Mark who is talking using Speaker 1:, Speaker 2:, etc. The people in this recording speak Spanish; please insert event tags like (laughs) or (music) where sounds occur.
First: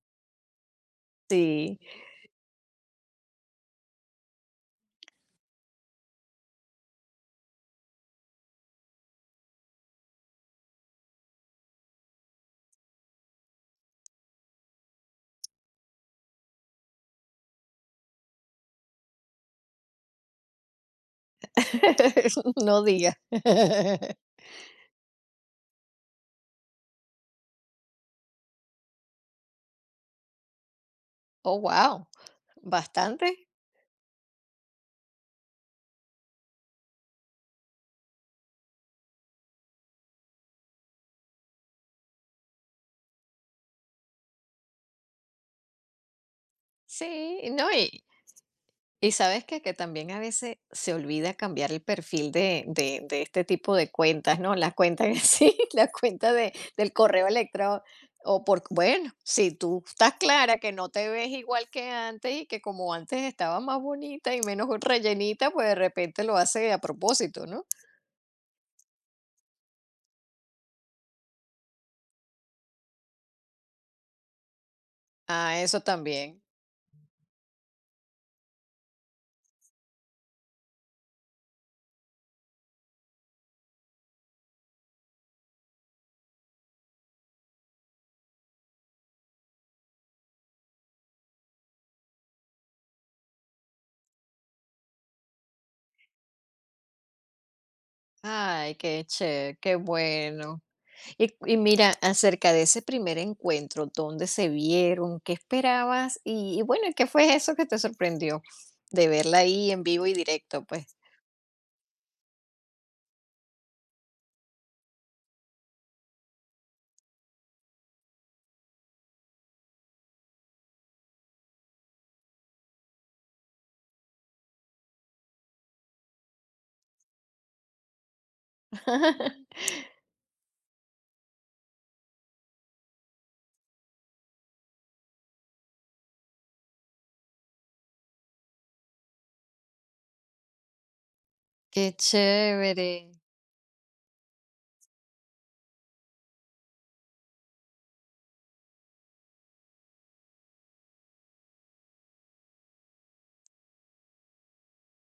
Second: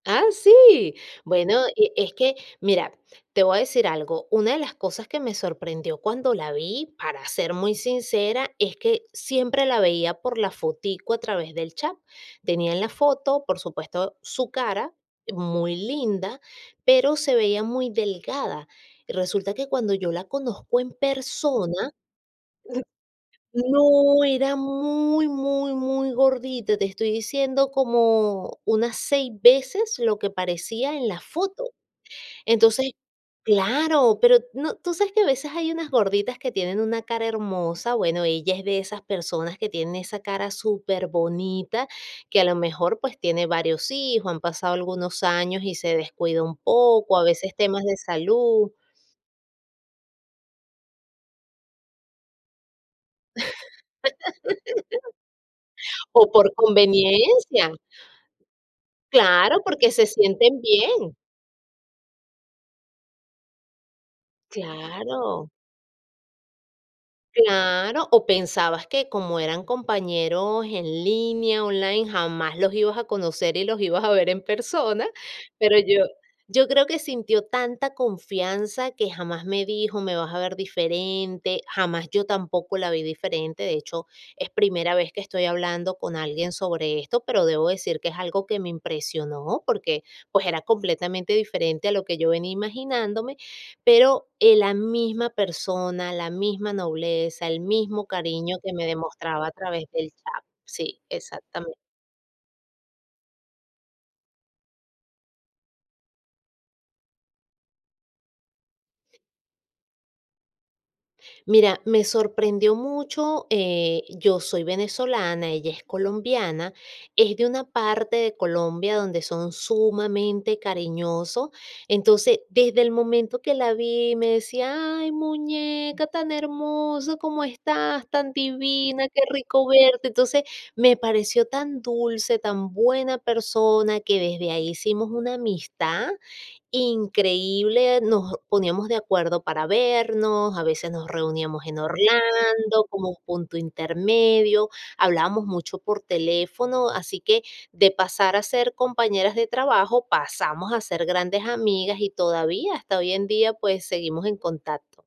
Speaker 1: Ah, sí. Bueno,
Speaker 2: Sí.
Speaker 1: e es que, mira, te voy a decir algo, una de las cosas que me sorprendió cuando la vi, para ser muy sincera, es que siempre la veía por la fotico a través del chat. Tenía en la foto, por supuesto, su cara, muy linda, pero se veía muy delgada, y resulta que cuando yo la conozco en persona
Speaker 2: (laughs) No diga. (laughs)
Speaker 1: No era muy, muy, muy gordita, te estoy diciendo como unas 6 veces lo que parecía en la
Speaker 2: Oh,
Speaker 1: foto.
Speaker 2: guau,
Speaker 1: Entonces
Speaker 2: bastante.
Speaker 1: claro, pero no tú sabes que a veces hay unas gorditas que tienen una cara hermosa. Bueno, ella es de esas personas que tienen esa cara superbonita, que a lo mejor, pues tiene varios hijos, han pasado algunos años y se descuidó un poco, a
Speaker 2: Sí, y
Speaker 1: veces
Speaker 2: no,
Speaker 1: temas de
Speaker 2: y
Speaker 1: salud.
Speaker 2: y ¿sabes qué?, que también a veces se olvida cambiar el perfil de de de este tipo de cuentas, ¿no?, las cuentas en sí, las
Speaker 1: (laughs) O
Speaker 2: cuentas
Speaker 1: por
Speaker 2: de del correo
Speaker 1: conveniencia.
Speaker 2: electró o por bueno, si
Speaker 1: ¡Claro!,
Speaker 2: tú
Speaker 1: porque se
Speaker 2: estás clara
Speaker 1: sienten
Speaker 2: que no te
Speaker 1: bien.
Speaker 2: ves igual que antes y que como antes estaba más bonita y menos rellenita,
Speaker 1: Claro.
Speaker 2: pues, de repente lo hace a propósito, ¿no?
Speaker 1: Claro, o pensabas que como eran compañeros en línea, online, jamás los ibas a conocer y los ibas a ver en persona,
Speaker 2: Ah,
Speaker 1: pero,
Speaker 2: eso
Speaker 1: yo
Speaker 2: también.
Speaker 1: yo creo que sintió tanta confianza que jamás me dijo: "Me vas a ver diferente", jamás yo tampoco la vi diferente. De hecho, es primera vez que estoy hablando con alguien sobre esto, pero debo decir que es algo que me impresionó, porque, pues, era completamente diferente a lo que yo venía imaginándome, pero, eh, la misma persona, la misma nobleza, el mismo cariño que
Speaker 2: Ay,
Speaker 1: me
Speaker 2: qué
Speaker 1: demostraba a
Speaker 2: chév qué
Speaker 1: través del chat
Speaker 2: bueno.
Speaker 1: Sí,
Speaker 2: Y y
Speaker 1: exactamente.
Speaker 2: mira acerca de ese primer encuentro, ¿dónde se vieron? ¿Qué esperabas?, y y, bueno, ¿y qué fue eso que te sorprendió, de verla ahí en vivo y directo, pues?
Speaker 1: Mira, me sorprendió mucho, eh, yo soy venezolana, ella es colombiana, es de una parte de Colombia donde son sumamente cariñosos. Entonces, desde el momento que la vi, me decía: "Ay, muñeca, tan hermosa como estás, tan divina, qué rico
Speaker 2: (laughs)
Speaker 1: verte". Entonces, me pareció tan dulce, tan buena persona, que desde ahí hicimos una amistad increíble. Nos poníamos de acuerdo para vernos, a veces nos reuníamos en
Speaker 2: ¡Qué
Speaker 1: Orlando, como
Speaker 2: chévere!
Speaker 1: un punto intermedio. Hablábamos mucho por teléfono, así que de pasar a ser compañeras de trabajo, pasamos a ser grandes amigas y todavía, hasta hoy en día, pues seguimos en contacto.